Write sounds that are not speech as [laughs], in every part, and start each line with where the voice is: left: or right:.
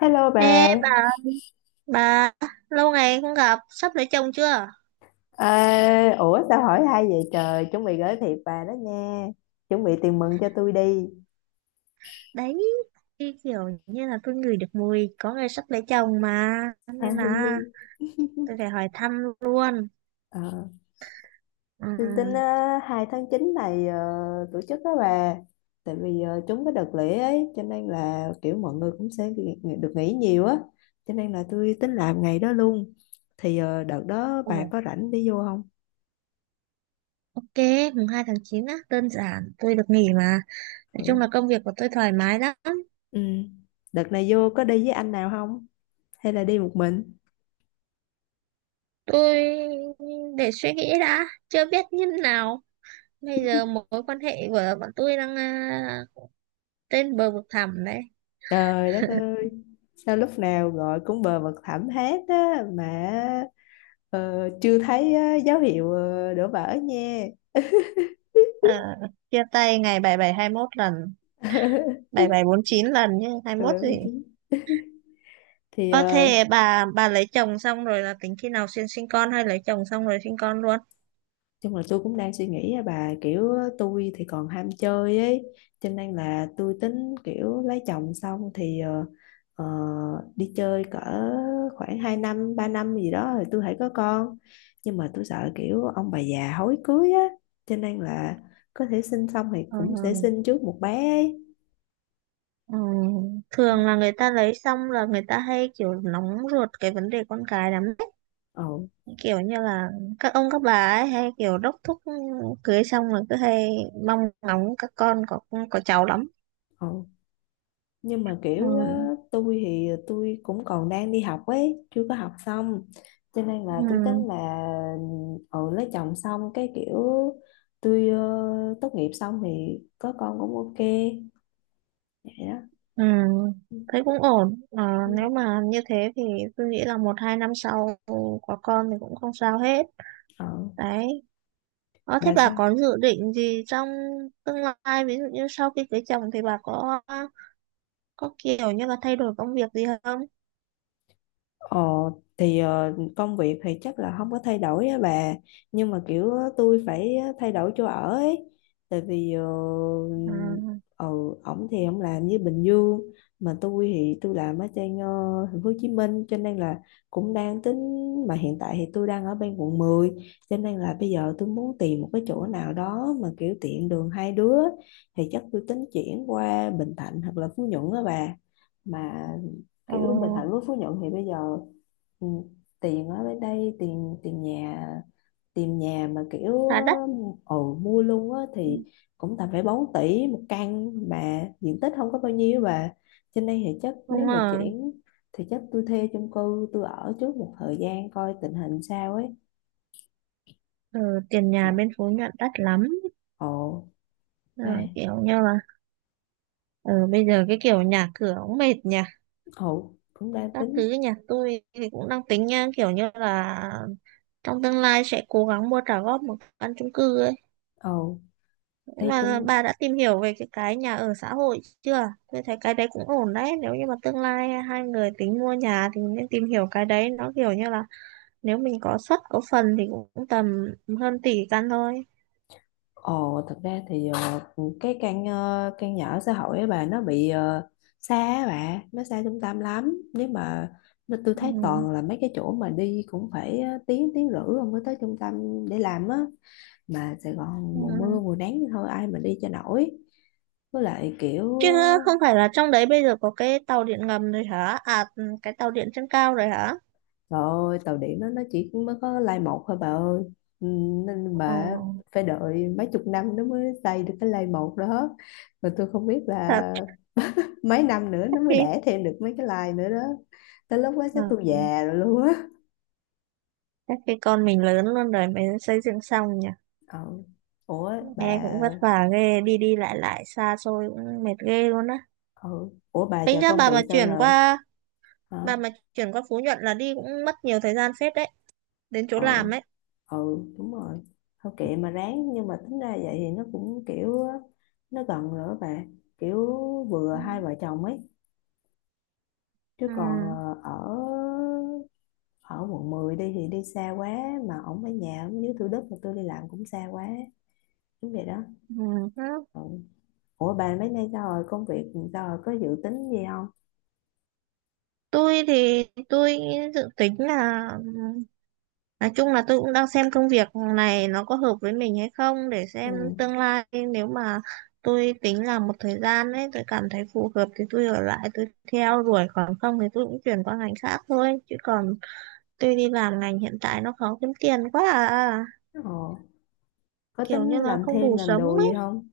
left: Hello
right: Ê
left: bà.
right: bà lâu ngày không gặp, sắp lấy chồng chưa?
left: À, ủa sao hỏi hay vậy trời? Chuẩn bị gửi thiệp bà đó nha, chuẩn bị tiền mừng cho tôi đi.
right: Đấy, cái kiểu như là tôi ngửi được mùi có người sắp lấy chồng mà,
left: À,
right: nên
left: hi hi.
right: là tôi phải hỏi thăm luôn.
left: Ờ,
right: Ừ.
left: tôi tính 2 tháng 9 này tổ chức đó bà, tại vì trúng cái đợt lễ ấy, cho nên là kiểu mọi người cũng sẽ được nghỉ nhiều á, cho nên là tôi tính làm ngày đó luôn. Thì đợt đó bà
right: Ồ,
left: có rảnh đi vô không?
right: ok, mùng 2 tháng 9 á, đơn giản, tôi được nghỉ mà. Nói chung
left: Ừ.
right: là công việc của tôi thoải mái lắm.
left: Ừ. Đợt này vô có đi với anh nào không? Hay là đi một mình?
right: Tôi để suy nghĩ đã, chưa biết như thế nào. Bây giờ mối quan hệ của bọn tôi đang trên bờ vực thẳm đấy.
left: Trời đất ơi, sao lúc nào gọi cũng bờ vực thẳm hết á, mà chưa thấy dấu hiệu đổ vỡ nha.
right: Ờ, chia tay ngày 7721 lần, 7749 lần nhé, 21 gì.
left: Thì
right: Ơ thế bà lấy chồng xong rồi là tính khi nào sinh sinh con, hay lấy chồng xong rồi sinh con luôn?
left: chung là tôi cũng đang suy nghĩ á bà, kiểu tôi thì còn ham chơi ấy, cho nên là tôi tính kiểu lấy chồng xong thì ờ, đi chơi cỡ khoảng 2 năm 3 năm gì đó rồi tôi hãy có con. Nhưng mà tôi sợ kiểu ông bà già hối cưới á, cho nên là có thể sinh xong thì
right: Ừ,
left: cũng sẽ sinh trước một bé ấy.
right: ừ.
left: Ừ.
right: Thường là người ta lấy xong là người ta hay kiểu nóng ruột cái vấn đề con cái lắm đấy.
left: Ồ.
right: Kiểu như là các ông các bà ấy hay kiểu đốc thúc, cưới xong là cứ hay mong ngóng các con có cháu lắm.
left: Ồ. Nhưng mà
right: Ừ.
left: kiểu á, tôi thì tôi cũng còn đang đi học ấy chưa có học xong, cho nên
right: Ừ.
left: là tôi tính là lấy chồng xong cái kiểu tôi tốt nghiệp xong thì có con cũng ok. Vậy đó.
right: Ừ.
left: Ừ.
right: Thấy cũng ổn. Ờ,
left: Ừ.
right: nếu mà như thế thì tôi nghĩ là một hai năm sau có con thì cũng không sao hết.
left: ờ
right: Đấy. Ờ, thế
left: bà
right: bà
left: sao?
right: có dự định gì trong tương lai, ví dụ như sau khi cưới chồng thì bà có kiểu như là thay đổi công việc gì không?
left: Ờ, thì công việc thì chắc là không có thay đổi á bà, nhưng mà kiểu tôi phải thay đổi chỗ ở ấy, tại vì
right: À,
left: ừ ổng thì ổng làm như Bình Dương, mà tôi thì tôi làm ở trên thành phố Hồ Chí Minh, cho nên là cũng đang tính. Mà hiện tại thì tôi đang ở bên quận 10, cho nên là bây giờ tôi muốn tìm một cái chỗ nào đó mà kiểu tiện đường hai đứa, thì chắc tôi tính chuyển qua Bình Thạnh hoặc là Phú Nhuận á bà. Mà
right: ờ,
left: kiểu Bình Thạnh với Phú Nhuận thì bây giờ, ừ, tiền ở bên đây, tiền tiền nhà mà kiểu
right: khá đắt.
left: mua luôn á
right: Ừ.
left: thì cũng tầm phải 4 tỷ một căn mà diện tích không có bao nhiêu. Và trên đây thì chắc nếu
right: Đúng
left: mà
right: rồi.
left: chuyển thì chắc tôi thuê chung cư tôi ở trước một thời gian coi tình hình sao ấy.
right: Ừ, tiền
left: Ồ.
right: nhà bên Phú Nhuận đắt lắm.
left: Ồ.
right: Ờ,
left: Đây.
right: kiểu như là ờ, bây giờ cái kiểu nhà cửa cũng mệt nhỉ.
left: Ồ, cũng đang
right: Các thứ
left: tính.
right: nhà tôi thì cũng đang tính nha, kiểu như là trong tương lai sẽ cố gắng mua trả góp một căn chung cư ấy.
left: Ồ,
right: Thế
left: thuê
right: mà
left: chung.
right: bà đã tìm hiểu về cái nhà ở xã hội chưa? Tôi thấy cái đấy cũng ổn đấy. Nếu như mà tương lai hai người tính mua nhà thì nên tìm hiểu cái đấy. Nó kiểu như là nếu mình có suất có phần thì cũng tầm hơn tỷ căn thôi.
left: Ồ, thật ra thì căn nhà ở xã hội ấy bà nó bị xa á bà, nó xa trung tâm lắm. Nếu mà nó Tôi
right: Ừ.
left: thấy toàn là mấy cái chỗ mà đi cũng phải tiếng tiếng rưỡi rồi mới tới trung tâm để làm á. Mà Sài Gòn
right: Ừ.
left: mùa mưa mùa nắng thì thôi ai mà đi cho nổi. Với lại kiểu
right: Chứ không phải là trong đấy bây giờ có cái tàu điện ngầm rồi hả? À, ừ, cái tàu điện trên cao rồi hả?
left: trời ơi tàu điện nó chỉ mới có lai một thôi bà ơi. Ừ, nên
right: Ờ,
left: bà phải đợi mấy chục năm nó mới xây được cái lai một đó. Mà tôi không biết
right: thật.
left: là mấy năm nữa
right: chắc
left: nó mới
right: khi
left: đẻ thêm được mấy cái like nữa đó, tới lúc đó chắc tôi
right: ờ,
left: già rồi luôn á.
right: Chắc khi con mình lớn luôn rồi mới xây dựng xong nhỉ.
left: Ừ. Ủa bà.
right: Nghe cũng vất vả ghê, đi đi lại lại xa xôi cũng mệt ghê luôn á.
left: Ừ. Ủa bà,
right: Tính
left: giờ
right: ra
left: công
right: bà
left: việc
right: mà
left: sao
right: chuyển
left: rồi
right: qua
left: hả?
right: Phú Nhuận là đi cũng mất nhiều thời gian phết đấy, đến chỗ
left: Ừ.
right: làm ấy.
left: Ừ. Đúng rồi. Thôi kệ mà ráng, nhưng mà tính ra vậy thì nó cũng kiểu á, nó gần rồi á bà, kiểu vừa
right: Ừ.
left: hai vợ chồng ấy. Chứ
right: Ừ.
left: còn ờ, ở ở quận 10 đi thì đi xa quá, mà ổng ở nhà ổng dưới Thủ Đức mà tôi đi làm cũng xa quá. Đúng vậy đó.
right: Ừ. Ừ.
left: Ừ. Ủa bà mấy nay sao rồi? Công việc sao rồi, có dự tính gì không?
right: Tôi thì tôi dự tính là, nói chung là tôi cũng đang xem công việc này nó có hợp với mình hay không để
left: Ừ.
right: xem tương lai. Nếu mà tôi tính làm một thời gian ấy, tôi cảm thấy phù hợp thì tôi ở lại tôi theo đuổi, còn không thì tôi cũng chuyển qua ngành khác thôi. Chứ còn tôi đi làm ngành hiện tại nó khó kiếm tiền quá à.
left: Ờ. Có
right: Kiểu
left: tính
right: như là
left: làm
right: không
left: thêm
right: đủ
left: làm
right: sống.
left: đồ gì không?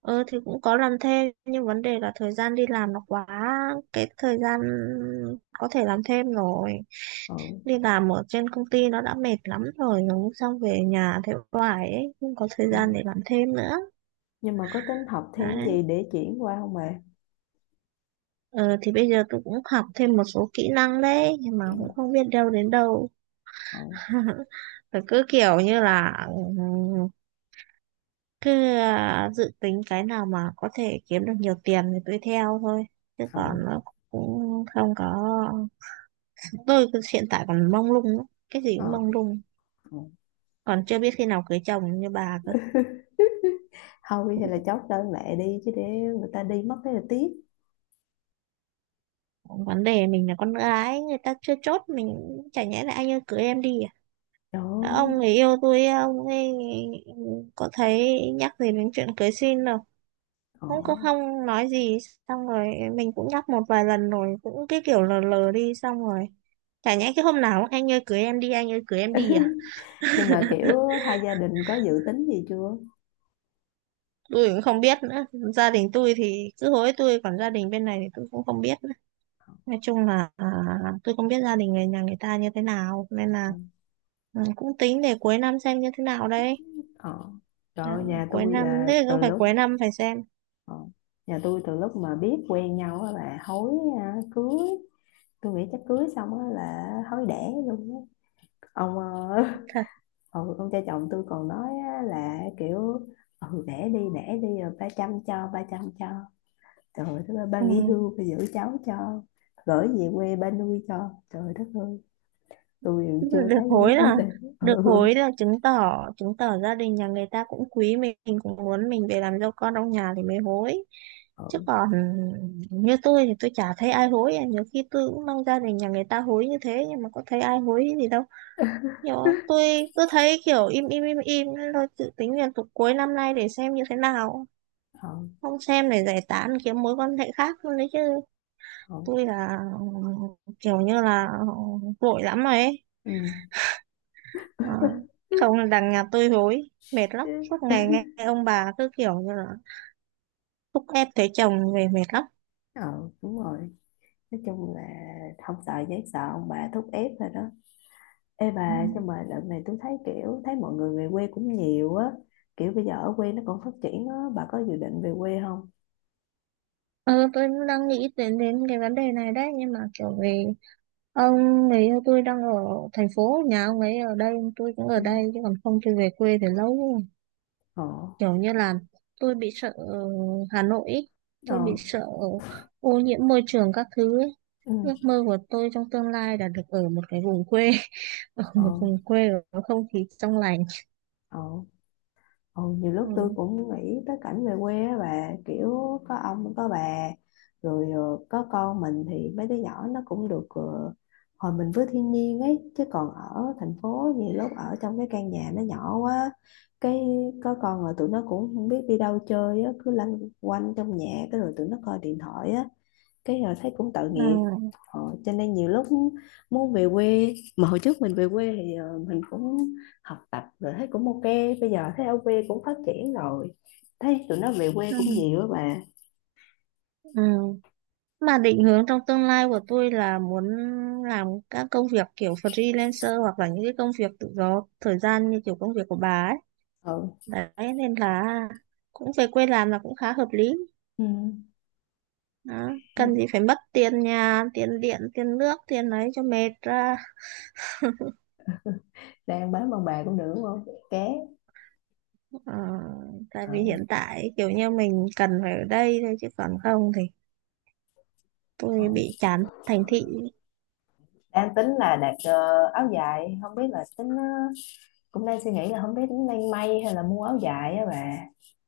right: Ờ thì cũng có làm thêm, nhưng vấn đề là thời gian đi làm nó quá cái thời gian có thể làm thêm rồi,
left: Ừ.
right: đi làm ở trên công ty nó đã mệt lắm rồi, nó xong về nhà thế hoài ấy, không có thời
left: Ừ.
right: gian để làm thêm nữa.
left: Nhưng mà có tính học thêm
right: Đấy.
left: gì để chuyển qua không bà?
right: Ờ, thì bây giờ tôi cũng học thêm một số kỹ năng đấy, nhưng mà
left: Ừ.
right: cũng không biết đâu đến đâu.
left: Ừ.
right: [laughs] Phải cứ kiểu như là cứ dự tính cái nào mà có thể kiếm được nhiều tiền thì tôi theo thôi, chứ
left: Ừ.
right: còn nó cũng không có. Chúng tôi cứ hiện tại còn mông lung lắm, cái gì
left: Ừ.
right: cũng mông lung.
left: Ừ.
right: Còn chưa biết khi nào cưới chồng như bà cơ.
left: Thôi hay là chốt đơn lẻ đi, chứ để người ta đi mất thế là tiếc.
right: Vấn đề mình là con gái, người ta chưa chốt mình, chả nhẽ là anh ơi cưới em đi à?
left: Trời
right: Ờ,
left: ơi.
right: ông người yêu tôi ông ấy có thấy nhắc gì đến chuyện cưới xin đâu,
left: Ờ.
right: không có không nói gì, xong rồi mình cũng nhắc một vài lần rồi cũng cái kiểu lờ lờ đi. Xong rồi chả nhẽ cái hôm nào cũng, anh ơi cưới em đi, anh ơi cưới em đi à?
left: Nhưng mà kiểu hai gia đình có dự tính gì chưa?
right: Tôi cũng không biết nữa. Gia đình tôi thì cứ hối tôi, còn gia đình bên này thì tôi cũng không biết nữa. Nói chung là tôi không biết gia đình người nhà người ta như thế nào, nên là
left: Ừ.
right: ừ, cũng tính để cuối năm xem như thế nào đấy.
left: Ờ. Trời
right: À,
left: ơi,
right: cuối năm thế, cứ phải cuối năm phải xem.
left: ờ, nhà tôi từ lúc mà biết quen nhau á là hối, à, cưới. Tôi nghĩ chắc cưới xong á là hối đẻ luôn á. ông ờ,
right: Thật.
left: [laughs] ông cha chồng tôi còn nói á, là kiểu ừ đẻ đi rồi ba chăm cho ba chăm cho. Trời đất ơi, ba
right: Ừ.
left: nghỉ hưu ba giữ cháu cho, gửi về quê ba nuôi cho, trời đất ơi. Tôi
right: [laughs]
left: còn
right: Tức là
left: chưa
right: được
left: thấy gì
right: hối
left: hết hết
right: là,
left: đây. Ừ.
right: chứng tỏ, gia đình nhà người ta cũng quý mình cũng muốn mình về làm dâu con trong nhà thì mới hối. Chứ
left: Ừ.
right: còn ừ, như tôi thì tôi chả thấy ai hối. Nhiều khi tôi cũng mong gia đình nhà người ta hối như thế nhưng mà có thấy ai hối gì đâu. Kiểu tôi cứ thấy kiểu im im im im nên tôi dự tính là tục cuối năm nay để xem như thế nào.
left: Ừ.
right: Không xem để giải tán kiếm mối quan hệ khác luôn đấy chứ. Tôi là kiểu như là vội lắm rồi ấy.
left: Ừ.
right: Ờ,
left: Ừ. [laughs]
right: không là đằng nhà tôi hối. Mệt lắm. Suốt ngày nghe ông bà cứ kiểu như là thúc ép thấy chồng về mệt lắm.
left: Ờ, đúng rồi. Nói chung là không sợ giấy sợ ông bà thúc ép thôi đó. Ê
right: Ừ.
left: bà, nhưng mà đợt này tôi thấy kiểu thấy mọi người về quê cũng nhiều á, kiểu bây giờ ở quê nó còn phát triển á, bà có dự định về quê không?
right: Ờ, tôi cũng đang nghĩ đến đến cái vấn đề này đấy, nhưng mà kiểu vì ông người yêu tôi đang ở thành phố, nhà ông ấy ở đây tôi cũng ở
left: Ừ.
right: đây, chứ còn không tôi về quê thì lâu rồi.
left: Ờ.
right: Kiểu như là tôi bị sợ Hà Nội ý. Tôi bị
left: Ờ.
right: sợ ô nhiễm môi trường các thứ ấy.
left: Ừ.
right: Ước mơ của tôi trong tương lai là được ở một cái vùng quê, [laughs] ở một
left: Ờ.
right: vùng quê có không khí trong lành.
left: Ờ. Ừ, nhiều lúc tôi
right: Ừ.
left: cũng nghĩ tới cảnh về quê á bà, kiểu có ông có bà rồi có con mình thì mấy đứa nhỏ nó cũng được hòa mình với thiên nhiên ấy. Chứ còn ở thành phố nhiều lúc ở trong cái căn nhà nó nhỏ quá, cái có con là tụi nó cũng không biết đi đâu chơi á, cứ lanh quanh trong nhà, cái rồi tụi nó coi điện thoại á, cái họ thấy cũng tội
right: Ừ.
left: nghiệp. Cho nên nhiều lúc muốn về quê, mà hồi trước mình về quê thì mình cũng học tập rồi thấy cũng ok, bây giờ thấy ở quê cũng phát triển rồi, thấy tụi nó về quê
right: Ừ.
left: cũng nhiều á bà.
right: Ừ. Mà định hướng trong tương lai của tôi là muốn làm các công việc kiểu freelancer hoặc là những cái công việc tự do thời gian như kiểu công việc của bà ấy.
left: Ừ.
right: Đấy, nên là cũng về quê làm là cũng khá hợp lý.
left: Ừ.
right: Đó. Cần gì phải mất tiền nhà, tiền điện, tiền nước, tiền ấy cho mệt ra.
left: Đang bán bằng bà cũng được đúng không? Ké.
right: Ờ, tại
left: Ờ.
right: vì hiện tại kiểu như mình cần phải ở đây thôi, chứ còn không thì
left: Ờ.
right: tôi bị chán thành thị.
left: Đang tính là đặt áo dài, không biết là tính cũng đang suy nghĩ là không biết tính đang may hay là mua áo dài á bà,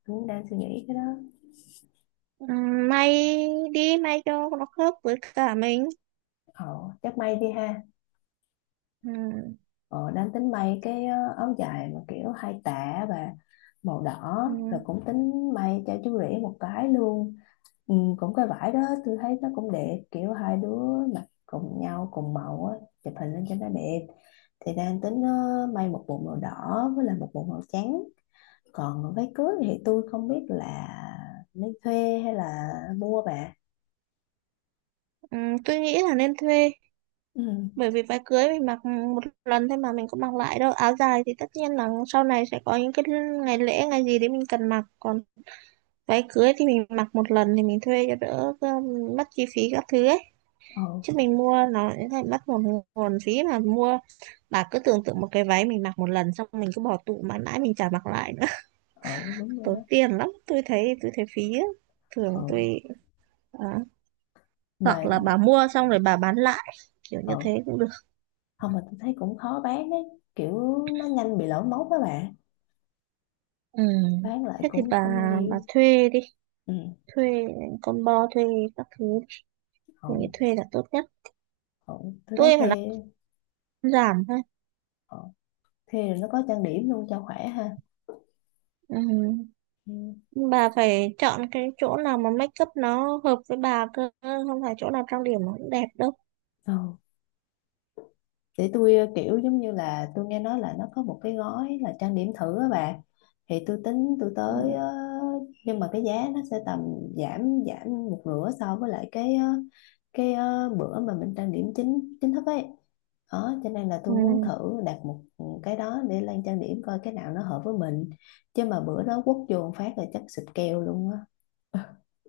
left: cũng đang suy nghĩ cái đó.
right: Ừ, may đi, may cho nó khớp với cả mình.
left: Ờ, chắc may đi ha.
right: Ừ.
left: Ờ, đang tính may cái áo dài mà kiểu hai tả và màu đỏ,
right: Ừ.
left: rồi cũng tính may cho chú rể một cái luôn. Ừ, cũng cái vải đó. Tôi thấy nó cũng đẹp, kiểu hai đứa mặc cùng nhau cùng màu á, chụp hình lên cho nó đẹp. Thì đang tính may một bộ màu đỏ với lại một bộ màu trắng. Còn váy cưới thì tôi không biết là nên thuê hay là mua bà.
right: Ừ, tôi nghĩ là nên thuê,
left: Ừ.
right: bởi vì váy cưới mình mặc một lần thôi mà mình cũng mặc lại đâu. Áo dài thì tất nhiên là sau này sẽ có những cái ngày lễ ngày gì đấy mình cần mặc, còn váy cưới thì mình mặc một lần thì mình thuê cho đỡ mất chi phí các thứ ấy.
left: Ừ.
right: Chứ mình mua nó sẽ thành mất một nguồn phí mà mua. Bà cứ tưởng tượng một cái váy mình mặc một lần xong mình cứ bỏ tủ mãi mãi mình chả mặc lại nữa. [laughs]
left: Ừ. Đúng rồi đó.
right: Tốn tiền lắm, tôi thấy phí á. Thường
left: Ừ.
right: tôi à, hoặc
left: Mà.
right: là bà mua xong rồi bà bán lại, kiểu như
left: Ừ.
right: thế cũng được.
left: Không, mà tôi thấy cũng khó bán đấy, kiểu nó nhanh bị lỗi mốt các bạn,
right: Ừ.
left: bán lại
right: Thế thì
left: cũng
right: bà
left: không nhiều.
right: bà thuê đi,
left: Ừ.
right: thuê combo, thuê các thứ, tôi nghĩ
left: Ổn.
right: thuê là tốt nhất.
left: Ổn, tôi thấy
right: Tôi mà nó
left: thê.
right: giảm thôi.
left: Ổn. Thê rồi nó có trang điểm luôn cho khỏe ha.
right: Ừ.
left: Ừ.
right: Bà phải chọn cái chỗ nào mà make up nó hợp với bà cơ, không phải chỗ nào trang điểm nó cũng đẹp đâu.
left: Ừ. Thì tôi kiểu giống như là tôi nghe nói là nó có một cái gói là trang điểm thử á bà, thì tôi tính tôi
right: Ừ.
left: tới nhưng mà cái giá nó sẽ tầm giảm giảm một nửa so với lại bữa mà mình trang điểm chính chính thức ấy đó, cho nên là
right: Ừ.
left: tôi muốn thử đặt một cái đó để lên trang điểm coi cái nào nó hợp với mình. Chứ mà bữa đó quất vô một phát là chắc xịt keo luôn á.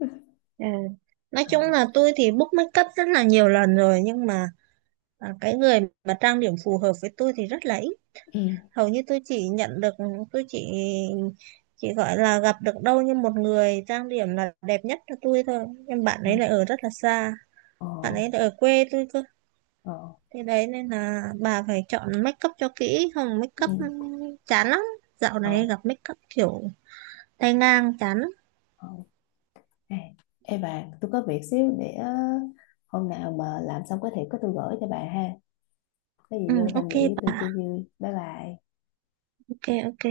left: [laughs]
right: Ừ. Nói
left: Ờ.
right: chung là tôi thì book make up rất là nhiều lần rồi nhưng mà à, cái người mà trang điểm phù hợp với tôi thì rất là ít.
left: Ừ.
right: Hầu như tôi chỉ nhận được, tôi chỉ gọi là gặp được đâu như một người trang điểm là đẹp nhất cho tôi thôi nhưng bạn
left: Ờ.
right: ấy lại ở rất là xa.
left: Ờ.
right: Bạn ấy lại ở quê tôi cơ.
left: Ờ.
right: Thế đấy, nên là bà phải chọn make up cho kỹ, không make up
left: Ừ.
right: chán lắm. Dạo này
left: Ờ.
right: gặp make up kiểu tay ngang chán lắm.
left: Ờ. À, ê bà, tôi có việc xíu để hôm nào mà làm xong có thể có tôi gửi cho bà ha. Có
right: Ừ,
left: gì vô tham
right: ok
left: dự với tôi
right: bà.
left: chơi vui. Bye bye.
right: Ok, ok.